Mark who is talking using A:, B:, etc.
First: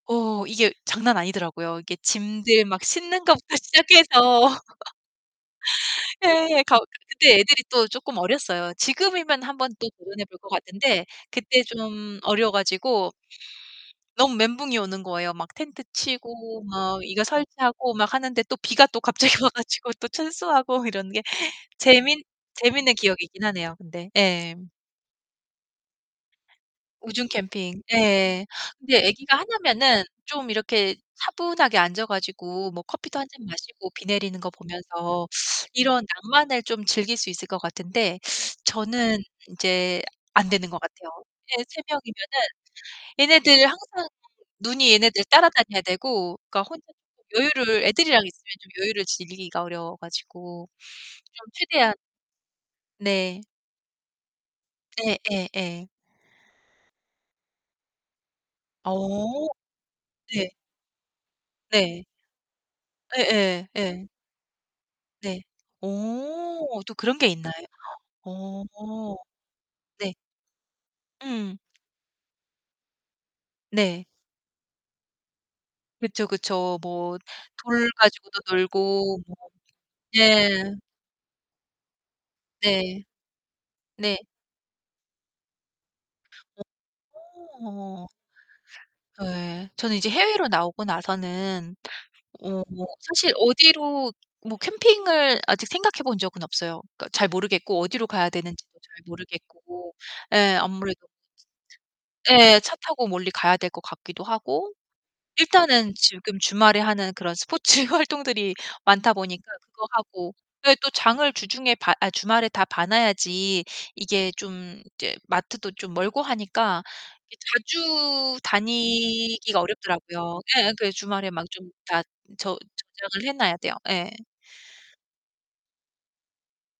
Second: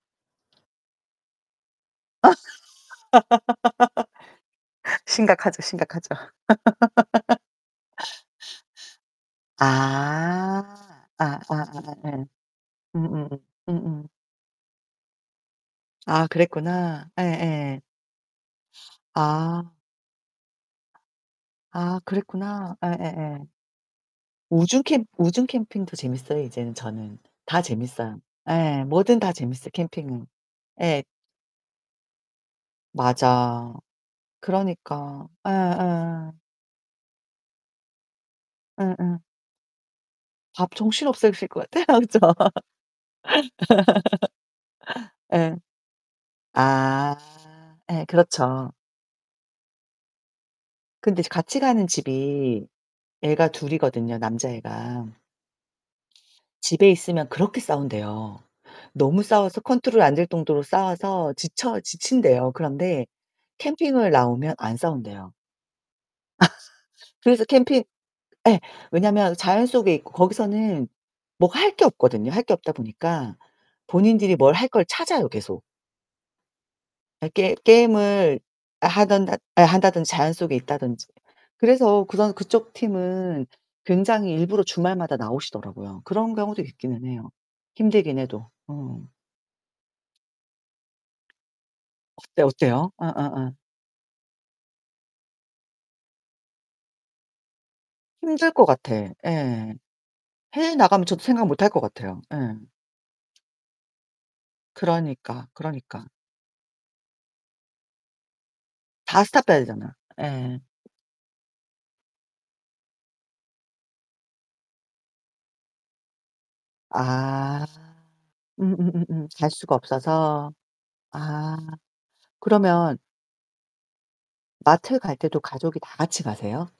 A: 어 이게 장난 아니더라고요. 이게
B: 아.
A: 짐들 막 싣는 것부터 시작해서
B: 심각하죠, 심각하죠.
A: 네, 가 그때 애들이 또 쪼끔 어렸어요. 지금이면 한번 또 도전해 볼 것
B: 아.
A: 같은데
B: 아 아
A: 그때
B: 아아
A: 좀
B: 예.
A: 어려 가지고
B: 음음. 음음.
A: 너무 멘붕이 오는 거예요. 막 텐트
B: 아
A: 치고 막
B: 그랬구나.
A: 이거
B: 예예.
A: 설치하고 막 하는데 또 비가 또 갑자기 와
B: 아.
A: 가지고 또 철수하고 이러는 게
B: 아
A: 재밌
B: 그랬구나.
A: 재밌는
B: 예예예.
A: 기억이긴 하네요 근데. 예.
B: 우중 캠 우중 캠핑도 재밌어요 이제는 저는.
A: 우중
B: 다
A: 캠핑.
B: 재밌어요.
A: 예.
B: 예,
A: 근데
B: 뭐든 다
A: 애기가
B: 재밌어요
A: 하나면은
B: 캠핑은.
A: 좀 이렇게
B: 예.
A: 차분하게 앉아 가지고 뭐 커피도 1 잔
B: 맞아.
A: 마시고 비 내리는 거 보면서
B: 그러니까.
A: 이런
B: 예예.
A: 낭만을 좀 즐길 수 있을 것 같은데, 저는
B: 응응.
A: 인제 안 되는
B: 밥
A: 것
B: 정신
A: 같아요.
B: 없으실
A: 애
B: 것 같아,
A: 3
B: 아 그쵸?
A: 명이면은 얘네들 항상 눈이 얘네들
B: 예.
A: 따라다녀야 되고 그러니까 혼자
B: 아
A: 쪼끔 여유를
B: 예
A: 애들이랑 있으면
B: 그렇죠.
A: 좀 여유를 즐기기가 어려워 가지고
B: 근데
A: 좀
B: 같이 가는
A: 최대한
B: 집이
A: 네.
B: 애가 둘이거든요 남자애가.
A: 예 예 예.
B: 집에 있으면 그렇게 싸운대요. 너무
A: 어.
B: 싸워서 컨트롤 안 될
A: 네.
B: 정도로 싸워서 지쳐
A: 네.
B: 지친대요. 그런데
A: 예예, 예.
B: 캠핑을 나오면 안 싸운대요.
A: 네. 어 또 그런 게
B: 그래서
A: 있나요?
B: 캠핑 예.
A: 어.
B: 왜냐면 자연 속에 있고
A: 네.
B: 거기서는 뭐
A: 음.
B: 할 게 없거든요. 할 게 없다 보니까
A: 네.
B: 본인들이 뭘 할 걸 찾아요 계속.
A: 그쵸, 그쵸. 뭐
B: 예 게
A: 돌
B: 게임을
A: 가지고도 놀고
B: 하든
A: 뭐
B: 한다든지 자연 속에
A: 네.
B: 있다든지. 그래서 그런 그쪽
A: 네.
B: 팀은
A: 네.
B: 굉장히 일부러 주말마다 나오시더라고요. 그런 경우도
A: 어.
B: 있기는 해요.
A: 어.
B: 힘들긴 해도. 어.
A: 예, 저는 이제 해외로 나오고 나서는
B: 어때,
A: 어 뭐
B: 어때요?
A: 사실
B: 어어어.
A: 어디로 뭐 캠핑을 아직 생각해 본 적은 없어요. 그러니까 잘 모르겠고 어디로 가야
B: 힘들 것
A: 되는지도
B: 같아.
A: 잘
B: 예.
A: 모르겠고. 예,
B: 해외
A: 아무래도
B: 나가면 저도 생각 못할 것 같아요. 예.
A: 예. 차 타고 멀리 가야 될 것 같기도 하고
B: 그러니까,
A: 일단은
B: 그러니까.
A: 지금 주말에 하는 그런 스포츠 활동들이 많다
B: 다
A: 보니까
B: 스탑 해야
A: 그거
B: 되잖아.
A: 하고
B: 예.
A: 왜 또 장을 주중에 봐 아 주말에 다 봐 놔야지 이게 좀 이제 마트도 좀 멀고 하니까 이게
B: 아
A: 자주
B: 음음음음 갈
A: 다니기가
B: 수가
A: 어렵더라고요.
B: 없어서.
A: 예예. 그래서 주말에 막
B: 아
A: 좀 다 저
B: 그러면
A: 저장을 해 놔야 돼요. 예.
B: 마트 갈 때도 가족이 다 같이 가세요?